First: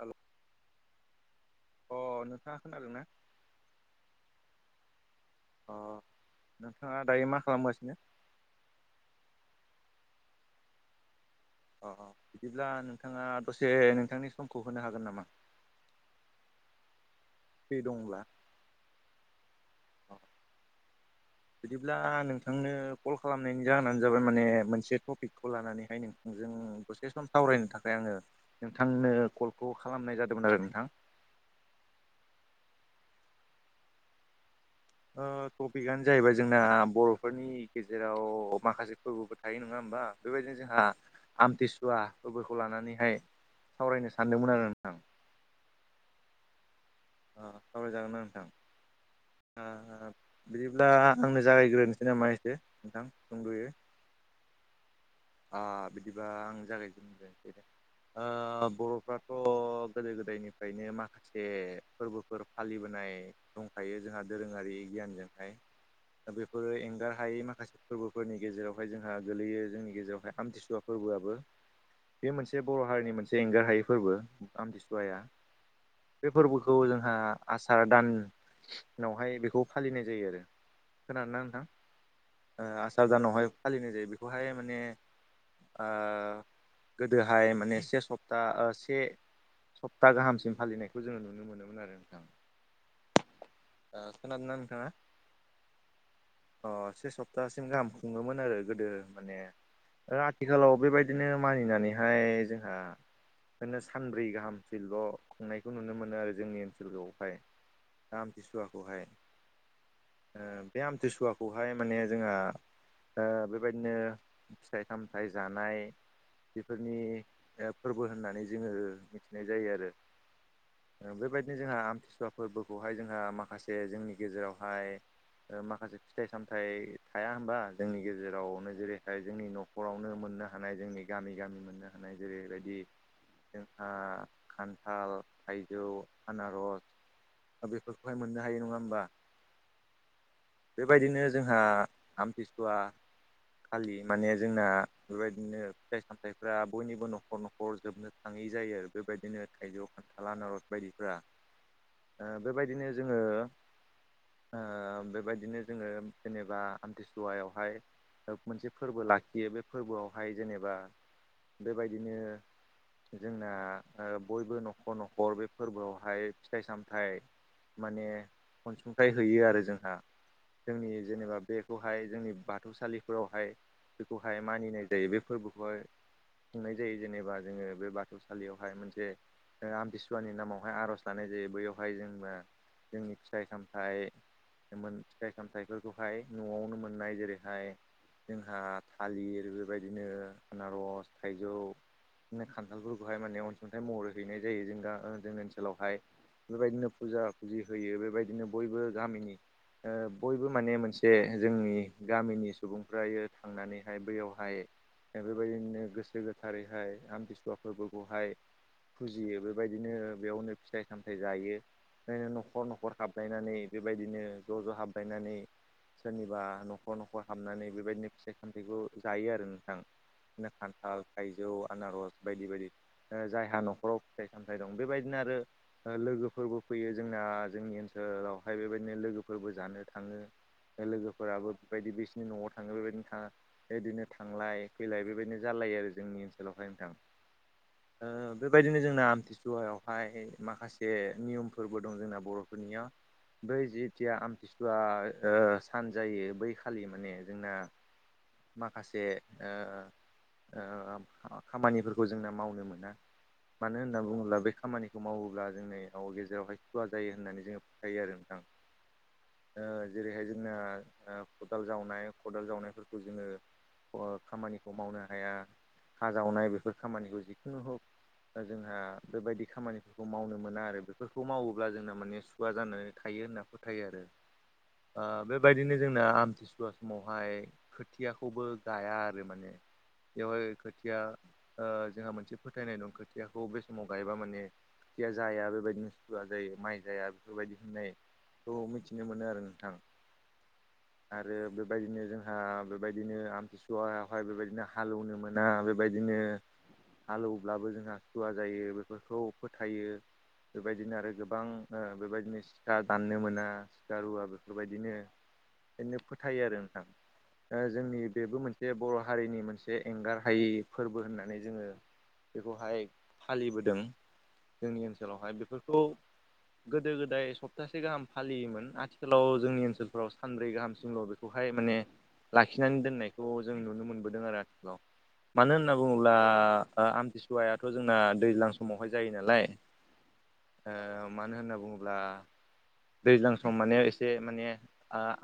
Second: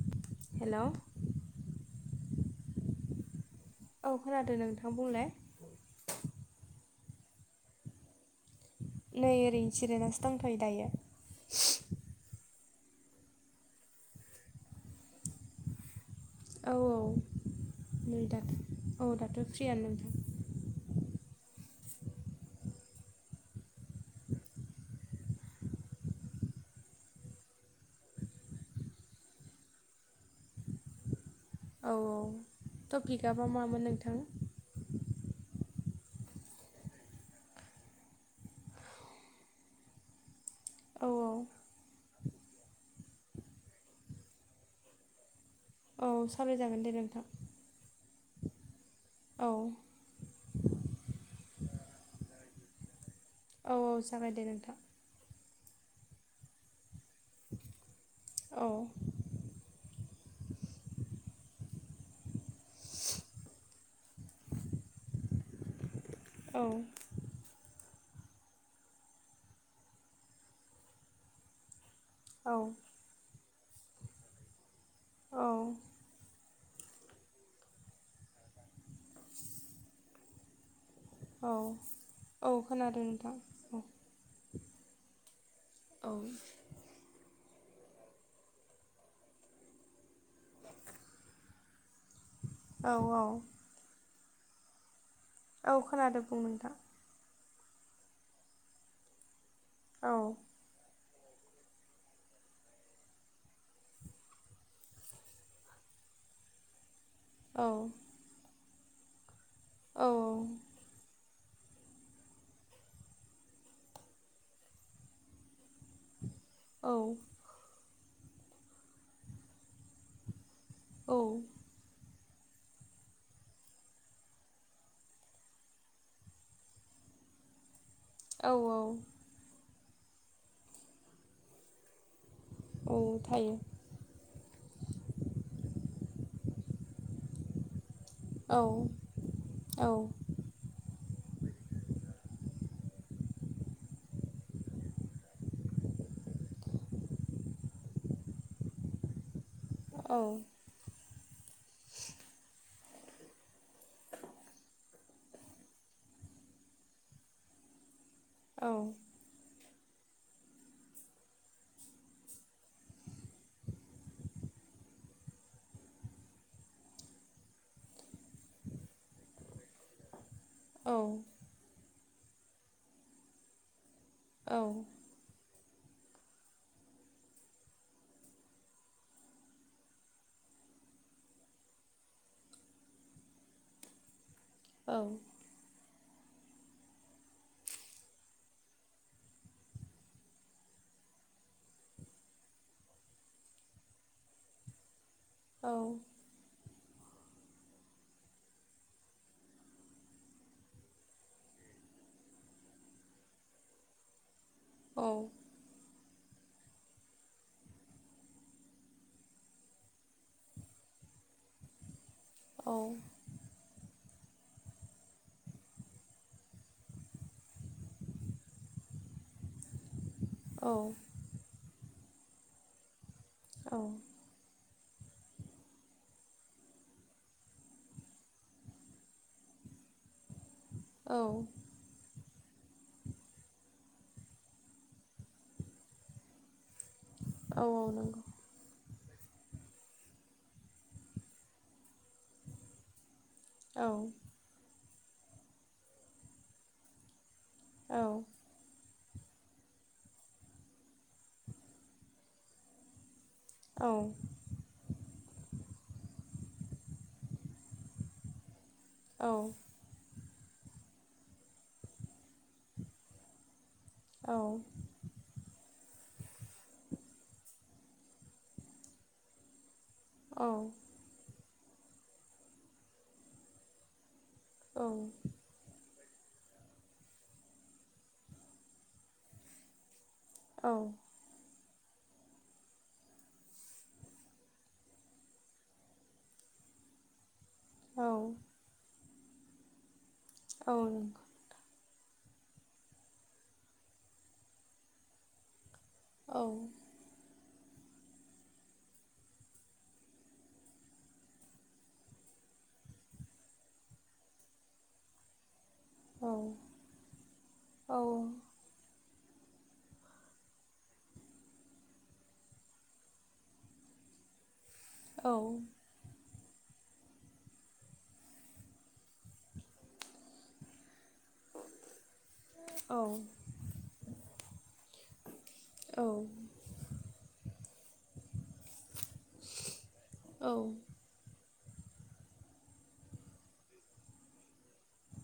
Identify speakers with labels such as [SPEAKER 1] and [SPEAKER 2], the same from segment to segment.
[SPEAKER 1] हेल'
[SPEAKER 2] hello
[SPEAKER 1] अ नोंथाङा खोनादों ना
[SPEAKER 2] औ खोनादों नोंथाङा बुंलाय
[SPEAKER 1] अ नोंथाङा दायो मा खालामगासिनो
[SPEAKER 2] नै ओरैनो सिरिआसो दांफायो दायो
[SPEAKER 1] अ बिदिब्ला नोंथाङा दसे नोंथांनि समखौ होनो हागोन नामा?
[SPEAKER 2] औ औ
[SPEAKER 1] फ्रि दंब्ला
[SPEAKER 2] नै द' औ दाथ' फ्रियानो नोंथां।
[SPEAKER 1] बिदिब्ला नोंथांनो कल खालामनायनि जाहोनानो जाबाय माने मोनसे टपिकखौ लानानैहाय नोंथांजों दसे सम सावरायनो थाखाय आङो नोंथांनो कलखौ खालामनाय जादोंमोन आरो नोंथां
[SPEAKER 2] औ औ टपिक मा मामोन नोंथां?
[SPEAKER 1] ओ टपिकआनो जाहैबाय जोंना बर'फोरनि गेजेराव माखासे फोरबोफोर थायो नङा होमबा बेबायदिनो जोंहा
[SPEAKER 2] औ
[SPEAKER 1] आमथिसुवा फोरखौ लानानैहाय सावरायनो सानदोंमोन आरो नोंथां।
[SPEAKER 2] औ साबाय जागोन दे नोंथां।
[SPEAKER 1] खावलरायजागोन ना नोंथां?
[SPEAKER 2] औ
[SPEAKER 1] ब्ला बिदिब्ला आंनो जागायग्रोनोसै नामा एसे नोंथां सुंद'यै
[SPEAKER 2] औ औ जागाय दे नोंथां।
[SPEAKER 1] ओ बिदिबा आं जागायजोबजोनसै दे
[SPEAKER 2] औ
[SPEAKER 1] बर'फ्राथ' गोदो गोदायनिफ्रायनो माखा से फोरबोफोर फालिबोनाय दंखायो जोंहा दोरोङारि गियानजोंहाय दा
[SPEAKER 2] औ
[SPEAKER 1] बेफोरो एंगार हायै माखासे फोरबोफोरनि गेजेरावहाय जोंहा गोलैयो जोंनि गेजेराव आमथिसुवा फोरबोआबो बे
[SPEAKER 2] औ
[SPEAKER 1] मोनसे बर' हारिनि मोनसे एसे एंगार हायि फोरबो आमथिसुवाया
[SPEAKER 2] औ
[SPEAKER 1] बे फोरबोखौ जोंहा आसार दान उनावहाय बेखौ फालिनाय जायो आरो। खोनादों ना
[SPEAKER 2] औ औ
[SPEAKER 1] नोंथां
[SPEAKER 2] खोनादों
[SPEAKER 1] आसार ओ
[SPEAKER 2] नोंथां
[SPEAKER 1] दानावहाय
[SPEAKER 2] औ
[SPEAKER 1] फालिनाय जायो बेखौहाय माने ओह गोदोहाय माने से सप्ता से सप्ता गाहामसिम फालिनायखौ जोङो नुनो मोनोमोन। आरो नोंथां।
[SPEAKER 2] औ औ।
[SPEAKER 1] खोनादोंना नोंथाङा
[SPEAKER 2] औ खोनादों बुं नोंथां
[SPEAKER 1] अ से सप सप्तासिम गाहाम खुङोमोन आरो गोदो माने
[SPEAKER 2] औ
[SPEAKER 1] आथिखालाव बेबायदिनो मानिनानैहाय जोंहा नो सानब्रै गाहामसैल' खुंनायखौ नुनो मोनो आरो जोंनि ओनसोलखौ ओमफाय
[SPEAKER 2] औ
[SPEAKER 1] आमथिसुवाखौहाय
[SPEAKER 2] औ
[SPEAKER 1] ओ
[SPEAKER 2] औ।
[SPEAKER 1] बे आमथिसुवाखौहाय माने जोंहा बेबायदिनो फिथाइ सामथाइ जानाय
[SPEAKER 2] औ
[SPEAKER 1] बेफोरनि फोरबो होननानै जोङो मिथिनाय जायो आरो बेबायदिनो
[SPEAKER 2] औ
[SPEAKER 1] जोंहा आमथिसुवा सुवा फोरबोखौहाय जोंहा माखासे जोंनि गेजेरावहाय माखासे फिथाइ सामथाइ थाया होनबा जोंनि गेजे
[SPEAKER 2] औ
[SPEAKER 1] जेरावनो
[SPEAKER 2] औ
[SPEAKER 1] जेरैहाय जोंनि न'खरावनो मोननो हानाय जोंनि गामि गामि मोननो हानाय जेरैहाय बिदि
[SPEAKER 2] औ थायो
[SPEAKER 1] जोंहा खान्थाल थायजौ आनारस। बेफोरखौहाय मोननो
[SPEAKER 2] औ
[SPEAKER 1] हायो नङा होमबा।
[SPEAKER 2] औ
[SPEAKER 1] बेबायदिनो जोंहा आमथिसुवा खालि माने जोंना बेबायदिनो फिथाइ सामथाइफ्रा बयनिबो न'खर न'खर जोबनो थाङै जायो आरो बेबायदिनो थाइजौआव
[SPEAKER 2] औ
[SPEAKER 1] खान्थाल आनारस। बायदिफ्रा बेबायदिनो जोङो बेबायदिनो जोङो जेनेबा आमथिसुवायावहाय
[SPEAKER 2] औ
[SPEAKER 1] मोनसे फोरबो लाखियो बे फोरबोआवहाय जेनेबा बेबायदिनो जोंना बयबो न'खर न'खर बे फोरबोआवहाय फिथाइ सामथाइ माने अनसुंथाइ होयो आरो जोंहा। जोंनि
[SPEAKER 2] औ
[SPEAKER 1] जेनेबा बेखौहाय जोंनि बाथौसालिफोरावहाय बेखौहाय
[SPEAKER 2] औ
[SPEAKER 1] मानिनाय जायो बे फोरबोखौहाय खुंनाय जायो जेनेबा जोङो बे बाथौसालियावहाय मोनसे आमतसुवानि नामावहाय आर'ज लानाय जायो बैयावहाय जोंबा जोंनि फिथाइ सामथाइ
[SPEAKER 2] औ
[SPEAKER 1] मोन फिथाइ सामथायाइफोरखौहाय न'आवनो मोननाय जेरैहाय जोंहा थालिर बेबायदिनो आनारस थाइजौ बिदिनो खान्थालफोरखौहाय माने अनसुंथाइ महरै हैनाय जायो जोंदा जोंनि
[SPEAKER 2] औ
[SPEAKER 1] ओनसोलावहाय बेबायदिनो फुजा फुजि होयो बेबायदिनो बयबो गामिनि बयबो माने मोनसे जोंनि गामिनि सुबुंफ्रायो थांनानैहाय बैयावहाय बेबायदिनो गोसो थारैहाय आमतिसुवा फोरबोखौहाय फुजियो बेबायदिनो बेयावनो फिथाइ सामथाइ जायो बिदिनो न'खर न'खर हाब लायनानै बेबायदिनो ज' ज' हाबलायनानै सोरनिबा न'खर न'खर हाबनानै बेबायदिनो फिथाइ सामथाइखौ जायो आरो नोंथां बिदिनो खान्थाल थाइजौ आनारस बायदि बायदि। जायहा
[SPEAKER 2] औ
[SPEAKER 1] न'खराव फिथाइ सामथाइ दं बेबायदिनो आरो लोगोफोरबो फैयो जोंना जोंनि ओनसोलावहाय बेबायदिनो लोगोफोरबो जानो थाङो।
[SPEAKER 2] औ
[SPEAKER 1] लोगोफोराबो बेबायदि बिसोरनि न'आव थाङो बेबायदिनो बिदिनो थांलाय फैलाय बेबायदिनो जालायो आरो जोंनि ओनसोलावहाय नोंथां।
[SPEAKER 2] औ नंगौ
[SPEAKER 1] ओब बेबायदिनो जोंना आमथिसुवायावहाय माखासे नियमफोरबो दं जोंना बर'फोरनियाव। बै
[SPEAKER 2] औ
[SPEAKER 1] जिेथिया आमथिस्टुवआ सान जायो बैखालि माने जोंना
[SPEAKER 2] औ
[SPEAKER 1] माखासे खामानिफोरखौ जोंना मावनो मोना मानो
[SPEAKER 2] औ
[SPEAKER 1] होनना बुङोब्ला बे खामानिखौ बेखौ मावोब्ला जोंनि गेजेरावहाय खुवा जायो होननानै जोङो फोथायो आरो नोंथां
[SPEAKER 2] औ
[SPEAKER 1] ओ जेरैहाय जोंना खदाल जावनाय खदाल जावनायफोरखौ जोङो
[SPEAKER 2] औ
[SPEAKER 1] खामानिखौ मावनो हाया खाजावनाय बेफोर खामानिखौ जिखुनु हका जोंहा बेबायदि खामानि बेफोरखौ मावनो
[SPEAKER 2] औ
[SPEAKER 1] मोना आरो बेफोरखौ मावोब्ला जोंना माने सुवा जानानै थायो होनना फोथायो आरो बेबायदिनो जोंना आमथिसुवा समावहाय खोथियाखौबो गाया आरो माने बेवहाय खोथिया जोंहा मोनसे फोथायनाय दं खोथियाखौ बे समाव गायबा माने खथिया जाया बेबायदिनो सुआ जायो माइ जाया बेफोरबायदि होननायखौ मिथिनो मोनो आरो नोंथां
[SPEAKER 2] औ नंगौ
[SPEAKER 1] आरो बेबायदिनो जोंहा बेबायदिनो आमथिसुवहाय बेबायदिनो हालौवनो मोन ना बेबायदिनो हालोवब्लाबो जोंहा सुवा जायो बेफोरखौ फोथायो। बेबायदिनो आरो गोबां बेबायदिनो सिखा दाननो मोना सिखा रुवा बेफोरबायदिनो बिरनो फोथायो आरो नोंथां जोंनि बेबो मोनसे बर' हारिनि मोनसे एंगार हायै फोरबो होननानै जोङो। बेखौहाय फालिबोदों जोंनि ओनसोलावहाय बेफोरखौ गोदो गोदाय सप्तासे गाहाम फालियोमोन आथिखालाव जोंनि ओनसोलफोराव सानब्रै गाहामसिमल' बेखौहाय माने लाखिनानै दोननायखौ जों नुनो मोनबोदों आरो आथिखालाव मानो होनना बुङोब्ला आमथिसुवायाथ' जोंना दैज्लां समावहाय जायो नालाय मानो होनना बुङोब्ला दैज्लां सम माने एसे माने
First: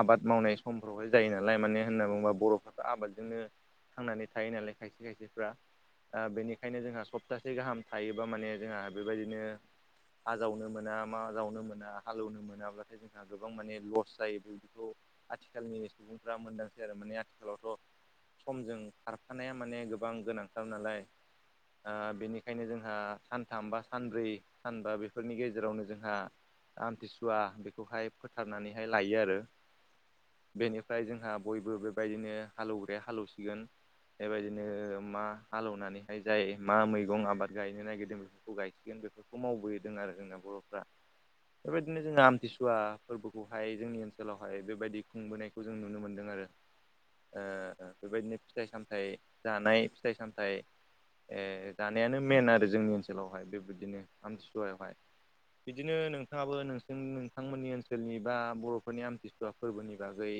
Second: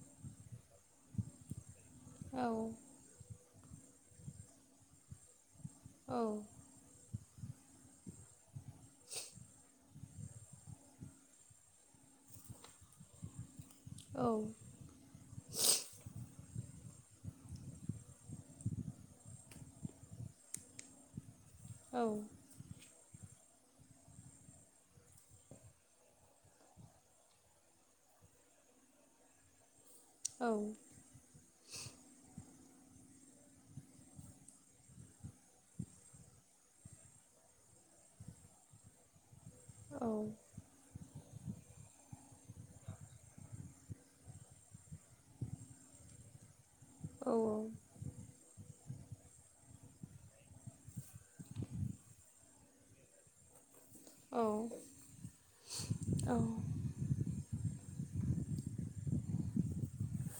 [SPEAKER 1] आबाद मावनाय समफ्रावहाय जायो नालाय माने होनना बुंङोबा बर'फ्रा आबादजोंनो थांनानै थायो नालाय खायसे खायसेफ्रा दा बेनि ओंखायनो जोंहा सप्तासे गाहाम थायोबा माने जोंहा बेबायदिनो हा जावनो मोना मा जावनो मोना हालेवनो मोनाब्लाथाय जोंहा गोबां माने लस [unintelligible] जायो बेखौ आथिखालनि सुबुंफ्रा मोनदां आरो माने आथिखालावथ' समजों खारफानाया माने गोबां गोनांथार नालाय [unintelligible] बेनिखायनो जोंहा सानथाम बा सानब्रै सानबा बेफोरनि गेजेरावनो जोंहा आमथिसुवा बेखौहाय फोथारनानैहाय लायो आरो बेनिफ्राय जोंहा बयबो बेबायदिनो हालेवग्राया हालेवसिगोन बेबायदिनो मा हालौवनानैहाय जाय मा मैगं आबाद गायनो नागिरदों बेफोरखौ गायसिगोन बेखौ बेखौ मावबोदों आरो जोंना बर'फ्रा बेबायदिनो जोङो आमथिसुवा फोरबोखौहाय जोंनि ओनसोलावहाय बेबायदि खुंबोनायखौ जों नुनो मोनदों। [unintelligible] बेबायदिनो फिथाइ सामथाइ जानाय फिथाइ सामथाइ ए जानायानो मेन आरो जोंनि ओनसोलावहाय बेबदिनो आमथिसुवायावहाय बिदिनो नोंथाङाबो नोंस [unintelligible] जों नोंथांमोननि ओनसोलनि बा बर'फोरनि आमथिसुवा फोरबोनि बागै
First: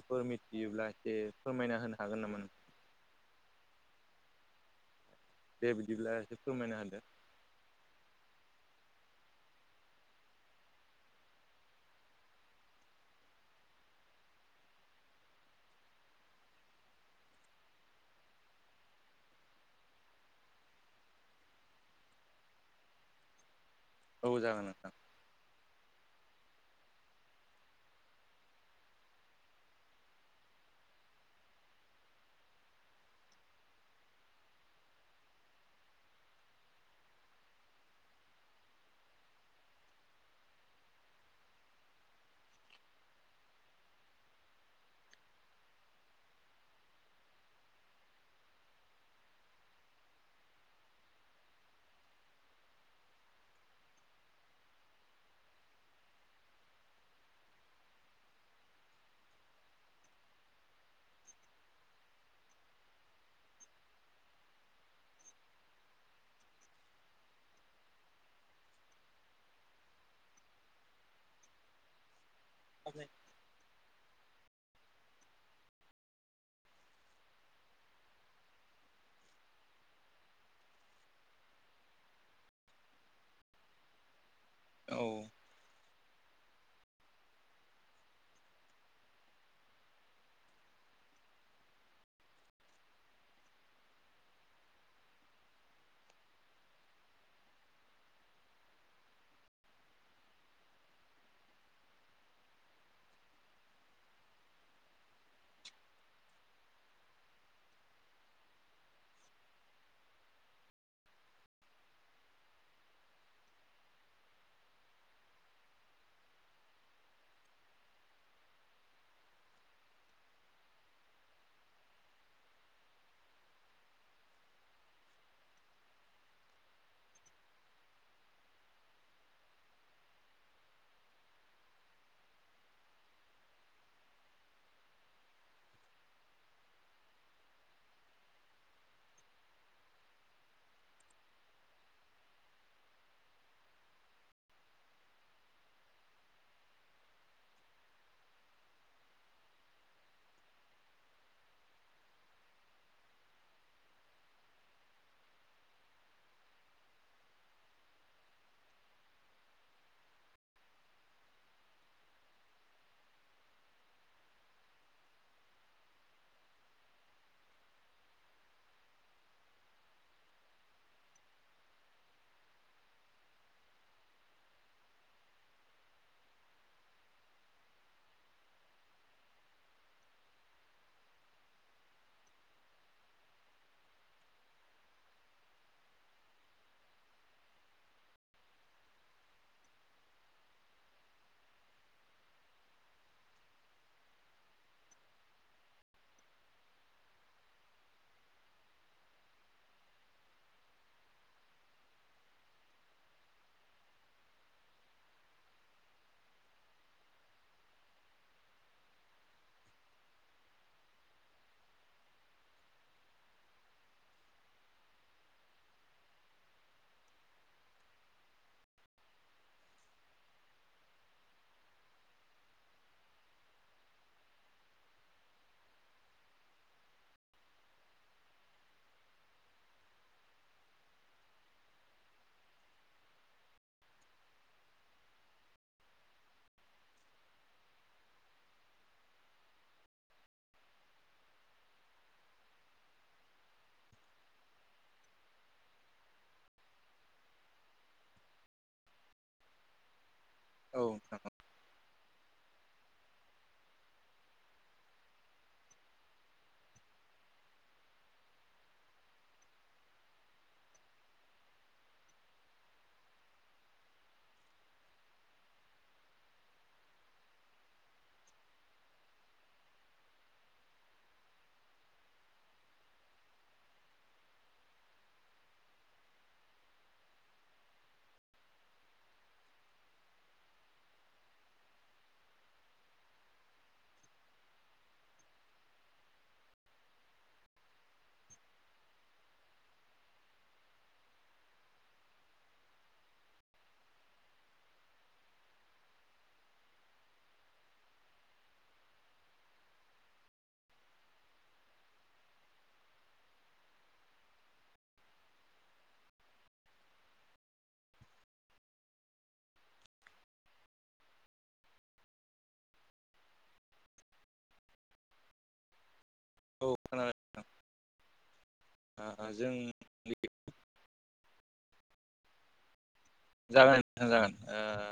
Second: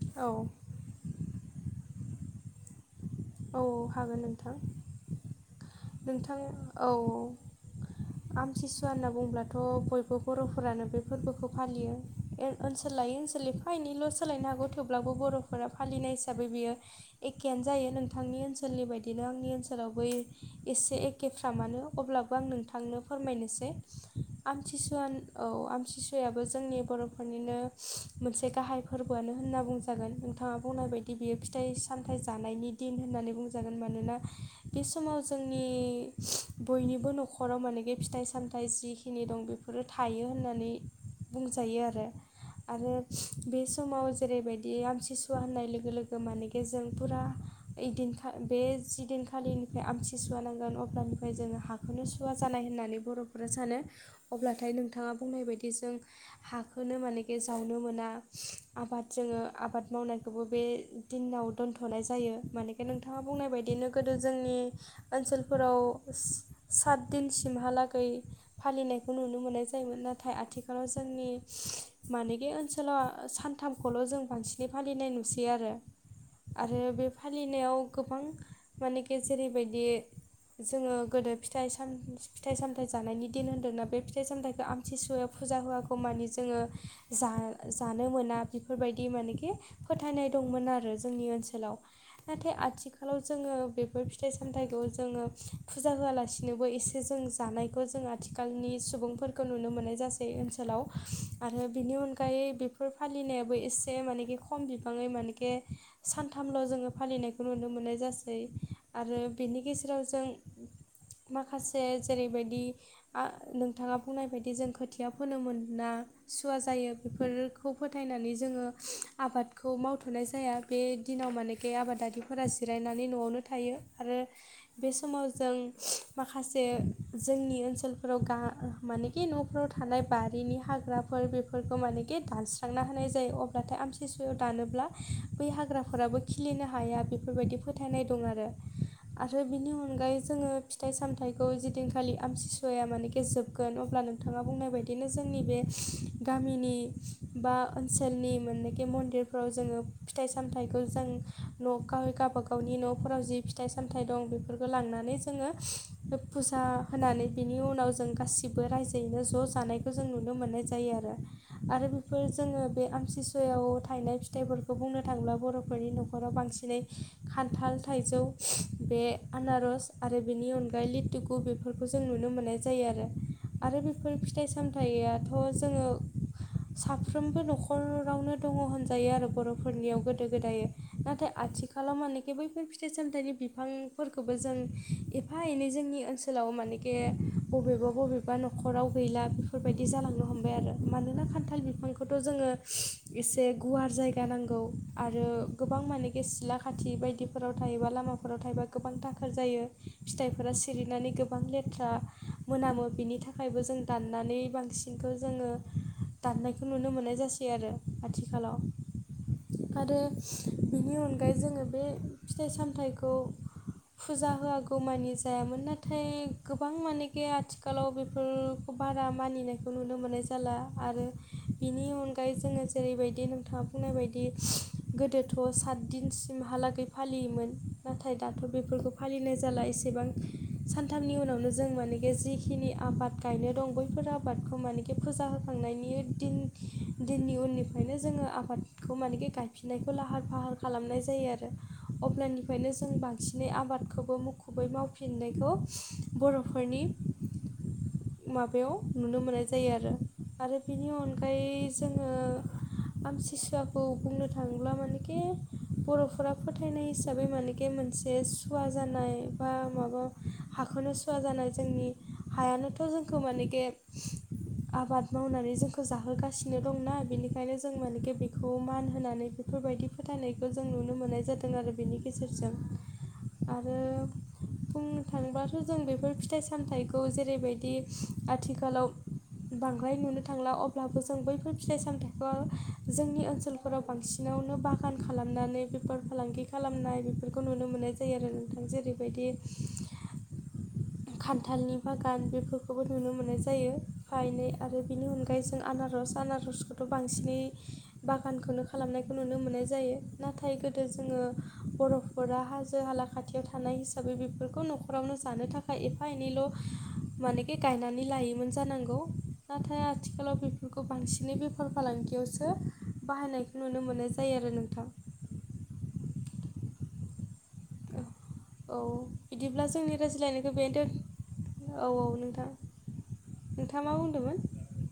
[SPEAKER 2] औ औ
[SPEAKER 1] मिथियोब्ला एसे फोरमायना होनो हागोन नामा?
[SPEAKER 2] औ हागोन नोंथां
[SPEAKER 1] दे बिदिब्ला एसे
[SPEAKER 2] नोंथां
[SPEAKER 1] फोरमायना
[SPEAKER 2] औ
[SPEAKER 1] होदो [unintelligible]
[SPEAKER 2] आमतसुवा होनना बुंडोंब्लाथ' बयबो बर'फोरानो बे फोरबोखौ फालियो। ओनसोल लायै ओनसोल एफा एनैल' सोलायनो हागौ थेवब्लाबो बर'फोरा फालिनाय हिसाबै बियो। एखानो जायो न [unintelligible] नथांनि ओनसोलनि बायदिनो आंनि ओनसोलाव बै एसे एखेफ्रा मानो अब्लाबो आं नोंथांनो फोरमायनोसै
[SPEAKER 1] औ जागोन नोंथां
[SPEAKER 2] आमथिसुवान औ आमतसुवयाबो जोंनि बर'फोरनिनो मोनसे गाहाय फोरबोआनो होनना बुंजायो जागोन नोंथाङा बुंनाय बायदि बियो फिथाइ सामथाइ जानायनि दिन होननानै बुंजागोन मानोना बे समाव जोंनि बयनिबो न'खर न'खराव मानेखि फिथाइ सामथाइ जिखिनि दं बेफोरो थायो होननानै बुंजायो आरो आरो बे समाव जेरैबायदि आमथिसुवा होननाय लोगो लोगो मानेखि जों फुरा इदिनखा बे जिदिनखालिनिफ्राय आमथि सुवा नांगोन अब्लानिफ्राय जोङो हा बेखौनो सुवा जानाय होननानै बर'फोरा सानो अब्लाथाय नोंथाङा बुंनाय बदि जों हाखोनो मानेखि जावनो मोना आबाद जोङो आबाद मावनायखौबो बे दिनाव दोनथ'नाय जायो मानेखे नोंथाङा बुंनाय बायदिनो गोदो जोंनि ओनसोलफोराव सात दिनसिमहालागै फालिनायखौ नुनो मोननाय जायोमोन नाथाय आथिखालाव जोंनि मानि बे
[SPEAKER 1] औ
[SPEAKER 2] ओनसोलाव सानथामखौल' जों बांसिनै फालिनाय नुसै आरो आरो बे [inaudible] फालिनायाव गोबां मानेखि जेरैबायदि जोङो गोदो फिथाइ साम फिथाइ सामथाइ जानायनि दिन होन्दोंना बे फिथाइ सामथाइखौ
[SPEAKER 1] औ
[SPEAKER 2] आमथिसुवायाव फुजा होआगौ मानि जोङो जा-जानो मोना बेफोरबायदि मानेखि फोथायनाय दंमोन आरो जोंनि ओनसोलाव। नाथाय आथिखालाव जोङो बेफोर फिथाइ सामथाइखौ जोङो फुजा होआलासिनोबो एसे जों जानायखौ जों आथिखालनि सुबुंफोरखौ नुनो मोननाय जासै ओनसोलाव, आरो बेनि अनगायै बे फालिनायबो एसे मानेखि खम बिबाङै मानेखि सानथामल' जों फालिनायखौ नुनो मोननाय जासै, आरो बिनि गेजेराव जों माखासे जेरैबायदि नोंथाङा बुंनाय बायदि जों खोथिया फोनोमोन ना सुवा जायो बेफोरखौ फोथायनानै जोङो आबादखौ मावथ'नाय जाया बे दिनाव माने बे आबादारिफोरा जिरायनानै न'आवनो थायो, आरो बे समाव जों माखासे जोंनि ओनसोलफोराव गा माने खि न'फ्राव थानाय बारिनि हाग्राफोर बेफोरखौ मानेखि दानस्रांना होनाय जायो। अब्लाथाय आ फेसेवो दानोब्ला बै हाग्राफोराबो खिलिनो हाया बेफोरबायदि फोथायनाय दं आरो। आरो बिनि अनगायै जोङो फिथाइ सामथाइखौ जिदिनखालि आमतिसुवाया मानेखि जोब न अब्ला नोंथाङा बुंनाय बायदिनो जोंनि बे गामिनि बा ओनसोलनि मानोखि मन्दिरफ्राव जोङो फिथाइ सामथाइखौ जों न' गाव गावबागावनि न'फोराव जि फिथाइ सामथाइ दं बेफोरखौ लांनानै जोङो फुजा होनानै बिनि उनाव जों गासिबो रायजोयैनो ज' जानायखौ जों नुनो मोननाय जायो आरो। आरो बेफोर जोङो बे आमसिसुवायाव न'खराव बांसिनै खान्थाल, थाइजौ, बे आनारस आरो बेनि अनगायै थुगु बेफोरखौ जों नुनो मोननाय जायो आरो। आरो बेफोर फिथाइ सामथायाइयाथ' जोङो साफ्रोमबो न'खरावनो दङ होनजायो आरो बर'फोरनियाव गोदो गोदाय। नाथाय आथिखालाव मानोेखि बैफोर फिथाइ सामथाइनि बिफांफोरखौबो जों एफा एनै जोंनि ओनसोलाव मानेखे बबेबा बबेबा न'खराव गैला बेफोरबायदि जालांनो हमबाय आरो। मानोना खान्थाल बिफांखौथ' जोङो एसे गुवार जायगा नांगौ। आरो गोबां मानेखे सिला खाथि बायदिफोराव थायोबा लामाफोराव थायोबा गोबां दाखोर जायो। फिथाइफोरा सिरिनानै गोबां लेथ्रा मोनामो, बेनि थाखायबो जों दाननानै बांसिन नखौ जोङो दाननायखौ नुनो मोननाय जासै आरो आथिखालाव। आरो बेनि अनगायै जोङो बे फिथाइ सामथाइखौ फुजा होआगौ मानि जायामोन, नाथाय गोबां मानेखि आथिखालाव बेफोर बारा मानिनायखौ नुनो मोननाय जाला आरो बिनि अनगायै जोङो जेरैबायदि नोंथाङा बुंनाय बायदि गोदोथ' सातदिनसिमहालागै फालियोमोन, नाथाय दाथ' बेफोरखौ फालिनाय जाला एसेबां। सानथामनि उनावनो जों मानेखे जिखिनि आबाद गायनो दं बैफोर आबादखौ मानेखि फुजा होखांनायनि दिन-दिननि उननिफ्रायनो जोङो आबाद खौ मानेखि गाय फिसिनायखौ लाहार फाहार खालामनाय जायो आरो। अब्लानिफ्रायनो जों बांसिनै आबादखौबो मुखुब गुबै मावफिननायखौ बर'फोरनि
[SPEAKER 1] [inaudible]
[SPEAKER 2] माबायाव नुनो मोननाय जायो आरो। आरो बिनि
[SPEAKER 1] नोंथां
[SPEAKER 2] अनगायै जोङो आमथिसुवाखौ बुंनो थ थांबोला मानेखि बर'फोरा फोथायनाय हिसाबै मानेखे मोनसे सुवा जानाय बा माबा हाखौनो सुवा जानाय जोंनि हायानोथ' जोंखौ मानेखे आबाद मावनानै जोंखौ जाहोगासिनो दंना, बेनिखायनो जों मानखि बेखौ मान होनानै बेफोरबायदि फोथायनायखौ जों नुनो मोननाय जादों आरो बेनि गेजेरजों। आरो बुंनो थाङोबथ' जों बेफोर फिथाइ -सामथायाइखौ जेरैबायदि आथिखालाव बांद्राय नुनो थांला अब्लाबो जों बैफोर फिथाइ सामथाइखौ जोंनि ओनसोलफोराव बांसिन बिनावनो बागान खालामनानै बेफार फालांगि खालामनाय बेफोरखौ नुनो मोननाय जायो। आरो नोंथां जेरैबायदि
[SPEAKER 1] [inaudible]
[SPEAKER 2] खान्थालनि बागान बेफोरखौबो नुनो मोननाय जायो। फायनै आरो बेनि अनगायै जों आनारस आनारस खौथ' बांसिनै बागानखौनो खालामनाय नुनो मोननाय जायो। नाथाय गोदो जोङो बर'फोरा हाजो- हाला खाथियाव थानाय हिसाबै बेफोरखौ न'खरावनो जानो थाखाय एफा एनैल' मानखे गायनानै लायोमोन जानांगौ। नाथाय आथिखालाव बेफोरखौ बांसिनै बेफार फालांगियावसो बाहायनायखौ नुनो मोनो। नुनो मोननाय जायो आरो नोंथां। [inaudible]
[SPEAKER 1] औ खोनादों नोंथां
[SPEAKER 2] औ
[SPEAKER 1] जों
[SPEAKER 2] बिदिब्ला जोंनि रायज्लायनायखौ बेनोथ औ, औ नोंथां।
[SPEAKER 1] जागोन
[SPEAKER 2] नोंथाङा मा
[SPEAKER 1] नोंथां
[SPEAKER 2] बुंदोंमोन
[SPEAKER 1] जागोन।